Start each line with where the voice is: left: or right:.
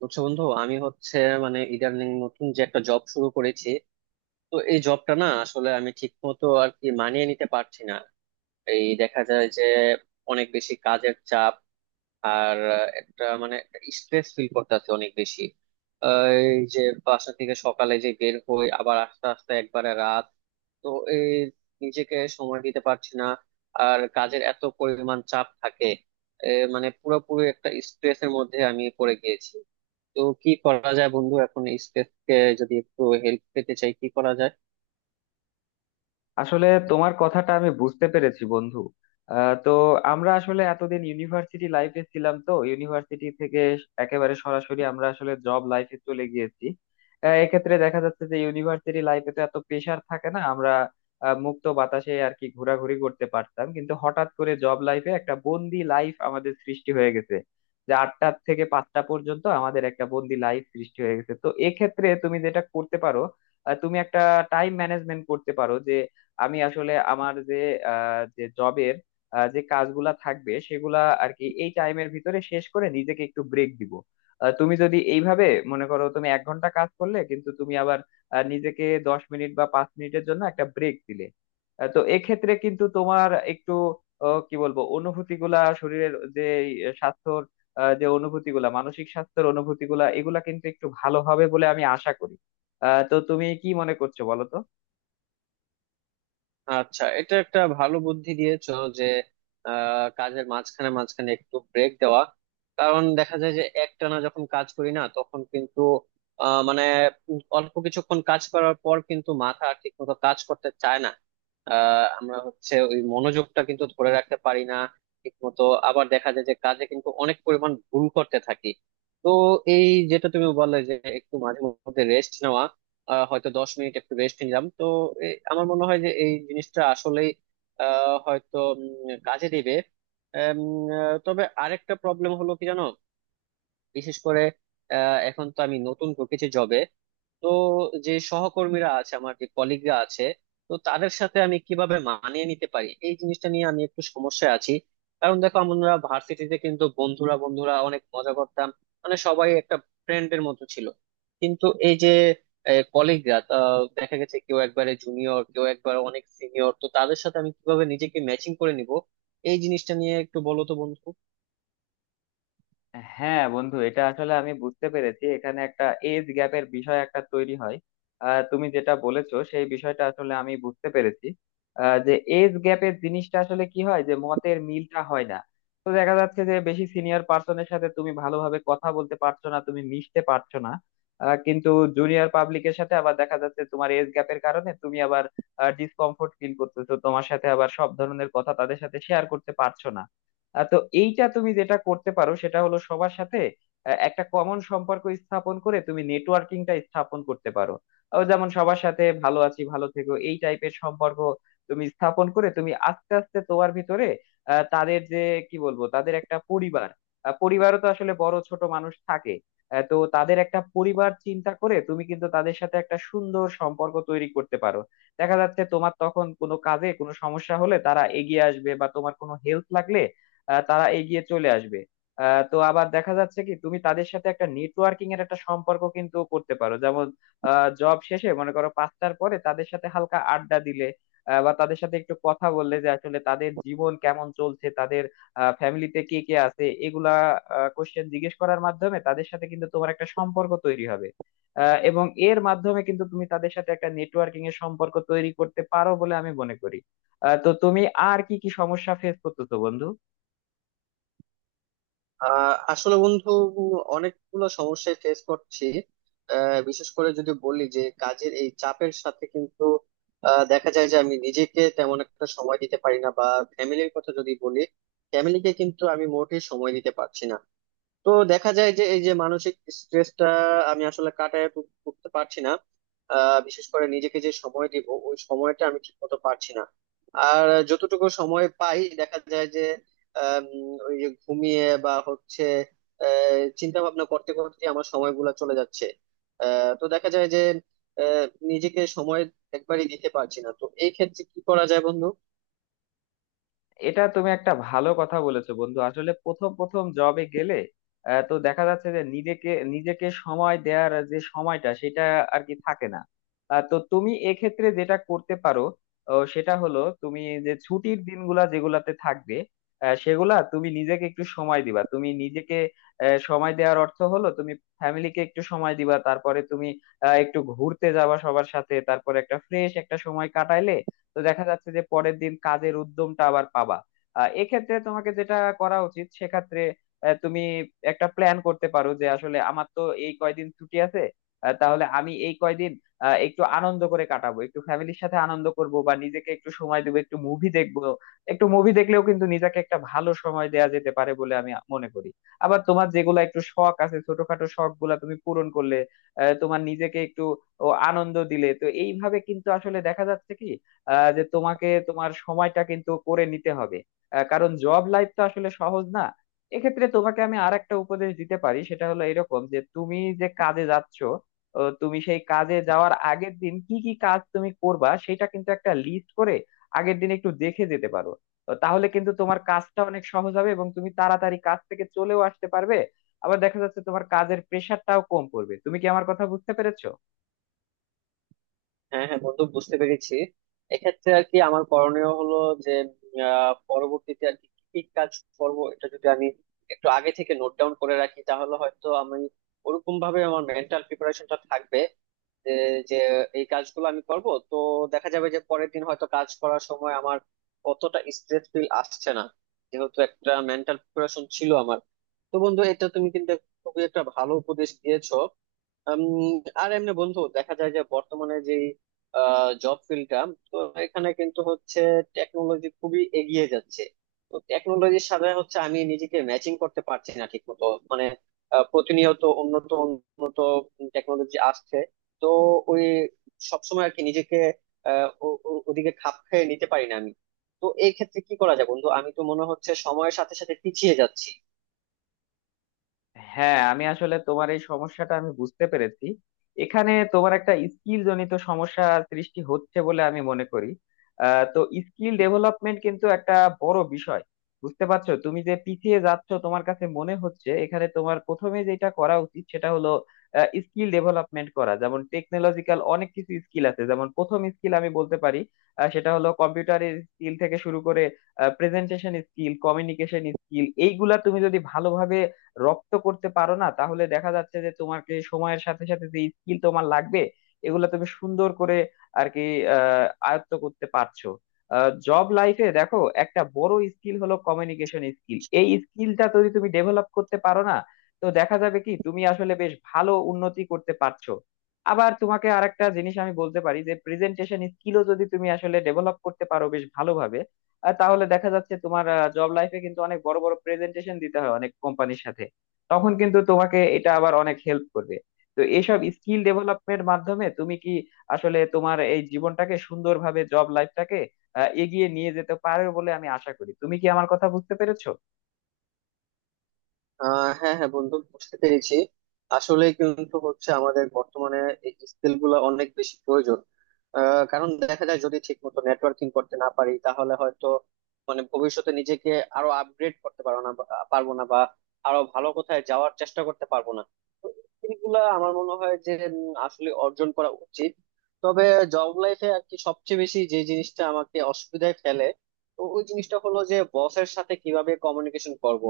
right: বুঝছো বন্ধু, আমি হচ্ছে মানে ইদানিং নতুন যে একটা জব শুরু করেছি। তো এই জবটা না আসলে আমি ঠিক মতো আর কি মানিয়ে নিতে পারছি না। এই দেখা যায় যে অনেক বেশি কাজের চাপ, আর একটা মানে স্ট্রেস ফিল করতেছে অনেক বেশি। আহ, এই যে বাসা থেকে সকালে যে বের হই আবার আস্তে আস্তে একবারে রাত। তো এই নিজেকে সময় দিতে পারছি না, আর কাজের এত পরিমাণ চাপ থাকে। এ, মানে পুরোপুরি একটা স্ট্রেসের মধ্যে আমি পড়ে গিয়েছি। তো কি করা যায় বন্ধু এখন এই স্পেস কে, যদি একটু হেল্প পেতে চাই কি করা যায়?
left: আসলে তোমার কথাটা আমি বুঝতে পেরেছি, বন্ধু। তো আমরা আসলে এতদিন ইউনিভার্সিটি লাইফে ছিলাম, তো ইউনিভার্সিটি থেকে একেবারে সরাসরি আমরা আসলে জব লাইফে চলে গিয়েছি। এক্ষেত্রে দেখা যাচ্ছে যে ইউনিভার্সিটি লাইফে তো এত প্রেশার থাকে না, আমরা মুক্ত বাতাসে আর কি ঘোরাঘুরি করতে পারতাম, কিন্তু হঠাৎ করে জব লাইফে একটা বন্দি লাইফ আমাদের সৃষ্টি হয়ে গেছে, যে 8টা থেকে 5টা পর্যন্ত আমাদের একটা বন্দি লাইফ সৃষ্টি হয়ে গেছে। তো এক্ষেত্রে তুমি যেটা করতে পারো, তুমি একটা টাইম ম্যানেজমেন্ট করতে পারো যে আমি আসলে আমার যে জবের যে কাজগুলা থাকবে সেগুলা আর কি এই টাইমের ভিতরে শেষ করে নিজেকে একটু ব্রেক দিব। তুমি যদি এইভাবে মনে করো, তুমি 1 ঘন্টা কাজ করলে, কিন্তু তুমি আবার নিজেকে 10 মিনিট বা 5 মিনিটের জন্য একটা ব্রেক দিলে, তো এক্ষেত্রে কিন্তু তোমার একটু কি বলবো, অনুভূতি গুলা শরীরের যে এই স্বাস্থ্যর, যে অনুভূতি গুলা মানসিক স্বাস্থ্যের অনুভূতি গুলা এগুলা কিন্তু একটু ভালো হবে বলে আমি আশা করি। তো তুমি কি মনে করছো বলো তো।
right: আচ্ছা, এটা একটা ভালো বুদ্ধি দিয়েছো যে কাজের মাঝখানে মাঝখানে একটু ব্রেক দেওয়া। কারণ দেখা যায় যে একটানা যখন কাজ করি না তখন কিন্তু আহ, মানে অল্প কিছুক্ষণ কাজ করার পর কিন্তু মাথা আর ঠিক মতো কাজ করতে চায় না। আমরা হচ্ছে ওই মনোযোগটা কিন্তু ধরে রাখতে পারি না ঠিক মতো। আবার দেখা যায় যে কাজে কিন্তু অনেক পরিমাণ ভুল করতে থাকি। তো এই যেটা তুমি বললে যে একটু মাঝে মধ্যে রেস্ট নেওয়া, হয়তো 10 মিনিট একটু রেস্ট নিলাম। তো আমার মনে হয় যে এই জিনিসটা আসলেই হয়তো কাজে দিবে। এম, তবে আরেকটা প্রবলেম হলো কি জানো, বিশেষ করে এখন তো আমি নতুন ঢুকেছি জবে। তো যে সহকর্মীরা আছে, আমার যে কলিগরা আছে, তো তাদের সাথে আমি কিভাবে মানিয়ে নিতে পারি এই জিনিসটা নিয়ে আমি একটু সমস্যায় আছি। কারণ দেখো আমরা ভার্সিটিতে কিন্তু বন্ধুরা বন্ধুরা অনেক মজা করতাম, মানে সবাই একটা ফ্রেন্ডের মতো ছিল। কিন্তু এই যে কলিগরা, দেখা গেছে কেউ একবারে জুনিয়র কেউ একবারে অনেক সিনিয়র, তো তাদের সাথে আমি কিভাবে নিজেকে ম্যাচিং করে নিব এই জিনিসটা নিয়ে একটু বলো তো বন্ধু।
left: হ্যাঁ, বন্ধু, এটা আসলে আমি বুঝতে পেরেছি। এখানে একটা এজ গ্যাপের বিষয় একটা তৈরি হয়। তুমি যেটা বলেছো সেই বিষয়টা আসলে আমি বুঝতে পেরেছি। যে এজ গ্যাপের জিনিসটা আসলে কি হয় যে মতের মিলটা হয় না। তো দেখা যাচ্ছে যে বেশি সিনিয়র পার্সনের সাথে তুমি ভালোভাবে কথা বলতে পারছো না, তুমি মিশতে পারছো না। কিন্তু জুনিয়র পাবলিকের সাথে আবার দেখা যাচ্ছে তোমার এজ গ্যাপের কারণে তুমি আবার ডিসকমফোর্ট ফিল করতেছো, তোমার সাথে আবার সব ধরনের কথা তাদের সাথে শেয়ার করতে পারছো না। তো এইটা তুমি যেটা করতে পারো সেটা হলো সবার সাথে একটা কমন সম্পর্ক স্থাপন করে তুমি নেটওয়ার্কিংটা স্থাপন করতে পারো। যেমন সবার সাথে ভালো আছি ভালো থেকো এই টাইপের সম্পর্ক তুমি স্থাপন করে তুমি আস্তে আস্তে তোমার ভিতরে তাদের যে কি বলবো, তাদের একটা পরিবার। পরিবারও তো আসলে বড় ছোট মানুষ থাকে। তো তাদের একটা পরিবার চিন্তা করে তুমি কিন্তু তাদের সাথে একটা সুন্দর সম্পর্ক তৈরি করতে পারো। দেখা যাচ্ছে তোমার তখন কোনো কাজে কোনো সমস্যা হলে তারা এগিয়ে আসবে, বা তোমার কোনো হেল্প লাগলে তারা এগিয়ে চলে আসবে। তো আবার দেখা যাচ্ছে কি, তুমি তাদের সাথে একটা নেটওয়ার্কিং এর একটা সম্পর্ক কিন্তু করতে পারো, যেমন জব শেষে মনে করো 5টার পরে তাদের সাথে হালকা আড্ডা দিলে, বা তাদের সাথে একটু কথা বললে যে আসলে তাদের জীবন কেমন চলছে, তাদের ফ্যামিলিতে কে কে আছে, এগুলা কোশ্চেন জিজ্ঞেস করার মাধ্যমে তাদের সাথে কিন্তু তোমার একটা সম্পর্ক তৈরি হবে। এবং এর মাধ্যমে কিন্তু তুমি তাদের সাথে একটা নেটওয়ার্কিং এর সম্পর্ক তৈরি করতে পারো বলে আমি মনে করি। তো তুমি আর কি কি সমস্যা ফেস করতেছো, বন্ধু?
right: আসলে বন্ধু অনেকগুলো সমস্যায় ফেস করছি। বিশেষ করে যদি বলি যে কাজের এই চাপের সাথে কিন্তু দেখা যায় যে আমি নিজেকে তেমন একটা সময় দিতে পারি না। বা ফ্যামিলির কথা যদি বলি, ফ্যামিলিকে কিন্তু আমি মোটেই সময় দিতে পারছি না। তো দেখা যায় যে এই যে মানসিক স্ট্রেসটা আমি আসলে উঠতে পারছি না। বিশেষ করে নিজেকে যে সময় দিব ওই সময়টা আমি ঠিক মতো পারছি না। আর যতটুকু সময় পাই দেখা যায় যে আম, ওই যে ঘুমিয়ে বা হচ্ছে চিন্তা ভাবনা করতে করতে আমার সময়গুলো চলে যাচ্ছে। তো দেখা যায় যে আহ, নিজেকে সময় একবারই দিতে পারছি না। তো এই ক্ষেত্রে কি করা যায় বন্ধু?
left: এটা তুমি একটা ভালো কথা বলেছো, বন্ধু। আসলে প্রথম প্রথম জবে গেলে তো দেখা যাচ্ছে যে নিজেকে নিজেকে সময় দেওয়ার যে সময়টা সেটা আর কি থাকে না। তো তুমি এক্ষেত্রে যেটা করতে পারো, সেটা হলো তুমি যে ছুটির দিনগুলা যেগুলাতে থাকবে সেগুলা তুমি নিজেকে একটু সময় দিবা। তুমি নিজেকে সময় দেওয়ার অর্থ হলো তুমি ফ্যামিলিকে একটু সময় দিবা। তারপরে তুমি একটু ঘুরতে যাবা সবার সাথে, তারপরে একটা ফ্রেশ একটা সময় কাটাইলে তো দেখা যাচ্ছে যে পরের দিন কাজের উদ্যমটা আবার পাবা। এক্ষেত্রে তোমাকে যেটা করা উচিত সেক্ষেত্রে, তুমি একটা প্ল্যান করতে পারো যে আসলে আমার তো এই কয়দিন ছুটি আছে। তাহলে আমি এই কয়দিন একটু আনন্দ করে কাটাবো, একটু ফ্যামিলির সাথে আনন্দ করব বা নিজেকে একটু সময় দেবো, একটু মুভি দেখবো। একটু মুভি দেখলেও কিন্তু নিজেকে একটা ভালো সময় দেয়া যেতে পারে বলে আমি মনে করি। আবার তোমার যেগুলা একটু শখ আছে, ছোটখাটো শখ গুলা তুমি পূরণ করলে, তোমার নিজেকে একটু ও আনন্দ দিলে, তো এইভাবে কিন্তু আসলে দেখা যাচ্ছে কি, যে তোমাকে তোমার সময়টা কিন্তু করে নিতে হবে। কারণ জব লাইফ তো আসলে সহজ না। এক্ষেত্রে তোমাকে আমি আর একটা উপদেশ দিতে পারি, সেটা হলো এরকম যে তুমি যে কাজে যাচ্ছ, ও তুমি সেই কাজে যাওয়ার আগের দিন কি কি কাজ তুমি করবা সেটা কিন্তু একটা লিস্ট করে আগের দিন একটু দেখে যেতে পারো। তো তাহলে কিন্তু তোমার কাজটা অনেক সহজ হবে এবং তুমি তাড়াতাড়ি কাজ থেকে চলেও আসতে পারবে। আবার দেখা যাচ্ছে তোমার কাজের প্রেশারটাও কম পড়বে। তুমি কি আমার কথা বুঝতে পেরেছো?
right: হ্যাঁ হ্যাঁ বন্ধু, বুঝতে পেরেছি। এক্ষেত্রে আর কি আমার করণীয় হলো যে পরবর্তীতে আর কি কি কি কাজ করব, এটা যদি আমি একটু আগে থেকে নোট ডাউন করে রাখি তাহলে হয়তো আমি ওরকম ভাবে আমার মেন্টাল প্রিপারেশনটা থাকবে যে যে এই কাজগুলো আমি করব। তো দেখা যাবে যে পরের দিন হয়তো কাজ করার সময় আমার অতটা স্ট্রেস ফিল আসছে না, যেহেতু একটা মেন্টাল প্রিপারেশন ছিল আমার। তো বন্ধু এটা তুমি কিন্তু খুবই একটা ভালো উপদেশ দিয়েছো। উম, আর এমনি বন্ধু দেখা যায় যে বর্তমানে যে জব ফিল্ডটা, তো এখানে কিন্তু হচ্ছে টেকনোলজি খুবই এগিয়ে যাচ্ছে। তো টেকনোলজির সাথে হচ্ছে আমি নিজেকে ম্যাচিং করতে পারছি না ঠিক মতো। মানে প্রতিনিয়ত উন্নত উন্নত টেকনোলজি আসছে। তো ওই সবসময় আর কি নিজেকে ওদিকে খাপ খেয়ে নিতে পারি না আমি। তো এই ক্ষেত্রে কি করা যায় বন্ধু, আমি তো মনে হচ্ছে সময়ের সাথে সাথে পিছিয়ে যাচ্ছি।
left: হ্যাঁ, আমি আসলে তোমার এই সমস্যাটা আমি বুঝতে পেরেছি। এখানে তোমার একটা স্কিল জনিত সমস্যা সৃষ্টি হচ্ছে বলে আমি মনে করি। তো স্কিল ডেভেলপমেন্ট কিন্তু একটা বড় বিষয়। বুঝতে পারছো, তুমি যে পিছিয়ে যাচ্ছ তোমার কাছে মনে হচ্ছে, এখানে তোমার প্রথমে যেটা করা উচিত সেটা হলো স্কিল ডেভেলপমেন্ট করা। যেমন টেকনোলজিক্যাল অনেক কিছু স্কিল আছে, যেমন প্রথম স্কিল আমি বলতে পারি সেটা হলো কম্পিউটারের স্কিল থেকে শুরু করে প্রেজেন্টেশন স্কিল, কমিউনিকেশন স্কিল, এইগুলা তুমি যদি ভালোভাবে রপ্ত করতে পারো না, তাহলে দেখা যাচ্ছে যে তোমাকে সময়ের সাথে সাথে যে স্কিল তোমার লাগবে এগুলো তুমি সুন্দর করে আর কি আয়ত্ত করতে পারছো। জব লাইফে দেখো, একটা বড় স্কিল হলো কমিউনিকেশন স্কিল। এই স্কিলটা যদি তুমি ডেভেলপ করতে পারো না, তো দেখা যাবে কি তুমি আসলে বেশ ভালো উন্নতি করতে পারছো। আবার তোমাকে আরেকটা জিনিস আমি বলতে পারি যে প্রেজেন্টেশন স্কিলও যদি তুমি আসলে ডেভেলপ করতে পারো বেশ ভালোভাবে, তাহলে দেখা যাচ্ছে তোমার জব লাইফে কিন্তু অনেক বড় বড় প্রেজেন্টেশন দিতে হয় অনেক কোম্পানির সাথে। তখন কিন্তু তোমাকে এটা আবার অনেক হেল্প করবে। তো এইসব স্কিল ডেভেলপমেন্ট মাধ্যমে তুমি কি আসলে তোমার এই জীবনটাকে সুন্দরভাবে, জব লাইফটাকে এগিয়ে নিয়ে যেতে পারবে বলে আমি আশা করি। তুমি কি আমার কথা বুঝতে পেরেছো?
right: হ্যাঁ হ্যাঁ বন্ধু, বুঝতে পেরেছি। আসলে কিন্তু হচ্ছে আমাদের বর্তমানে এই স্কিল গুলো অনেক বেশি প্রয়োজন। কারণ দেখা যায় যদি ঠিক মতো নেটওয়ার্কিং করতে না পারি তাহলে হয়তো মানে ভবিষ্যতে নিজেকে আরো আপগ্রেড করতে পারবো না, বা আরো ভালো কোথায় যাওয়ার চেষ্টা করতে পারবো না। তো স্কিল গুলা আমার মনে হয় যে আসলে অর্জন করা উচিত। তবে জব লাইফে আর কি সবচেয়ে বেশি যে জিনিসটা আমাকে অসুবিধায় ফেলে, তো ওই জিনিসটা হলো যে বসের সাথে কিভাবে কমিউনিকেশন করব।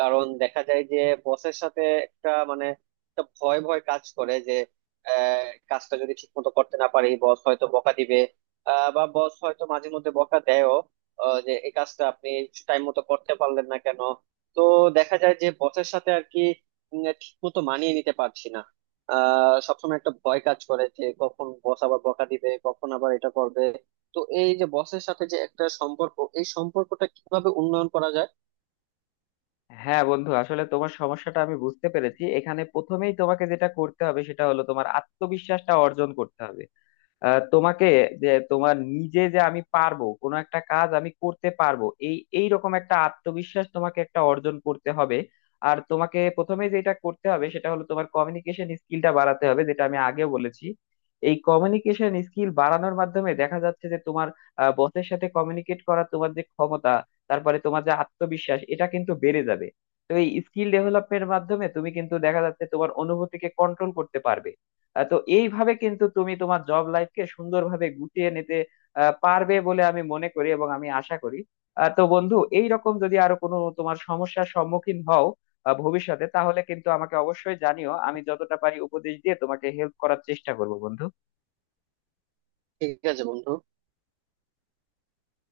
right: কারণ দেখা যায় যে বসের সাথে একটা মানে একটা ভয় ভয় কাজ করে যে আহ, কাজটা যদি ঠিক মতো করতে না পারি বস হয়তো বকা দিবে। বা বস হয়তো মাঝে মধ্যে বকা দেয়ও যে এই কাজটা আপনি টাইম মতো করতে পারলেন না কেন। তো দেখা যায় যে বসের সাথে আর কি ঠিক মতো মানিয়ে নিতে পারছি না। সবসময় একটা ভয় কাজ করে যে কখন বস আবার বকা দিবে, কখন আবার এটা করবে। তো এই যে বসের সাথে যে একটা সম্পর্ক, এই সম্পর্কটা কিভাবে উন্নয়ন করা যায়?
left: হ্যাঁ, বন্ধু, আসলে তোমার সমস্যাটা আমি বুঝতে পেরেছি। এখানে প্রথমেই তোমাকে যেটা করতে হবে সেটা হলো তোমার আত্মবিশ্বাসটা অর্জন করতে হবে। তোমাকে, যে তোমার নিজে যে আমি পারবো, কোনো একটা কাজ আমি করতে পারবো, এই এই রকম একটা আত্মবিশ্বাস তোমাকে একটা অর্জন করতে হবে। আর তোমাকে প্রথমে যেটা করতে হবে সেটা হলো তোমার কমিউনিকেশন স্কিলটা বাড়াতে হবে, যেটা আমি আগেও বলেছি। এই কমিউনিকেশন স্কিল বাড়ানোর মাধ্যমে দেখা যাচ্ছে যে তোমার বসের সাথে কমিউনিকেট করার তোমার যে ক্ষমতা, তারপরে তোমার যে আত্মবিশ্বাস, এটা কিন্তু বেড়ে যাবে। তো এই স্কিল ডেভেলপমেন্টের মাধ্যমে তুমি কিন্তু দেখা যাচ্ছে তোমার অনুভূতিকে কন্ট্রোল করতে পারবে। তো এইভাবে কিন্তু তুমি তোমার জব লাইফকে সুন্দরভাবে গুটিয়ে নিতে পারবে বলে আমি মনে করি এবং আমি আশা করি। তো বন্ধু, এই রকম যদি আরো কোনো তোমার সমস্যার সম্মুখীন হও ভবিষ্যতে, তাহলে কিন্তু আমাকে অবশ্যই জানিও। আমি যতটা পারি উপদেশ দিয়ে তোমাকে হেল্প করার চেষ্টা করবো, বন্ধু।
right: ঠিক আছে বন্ধু।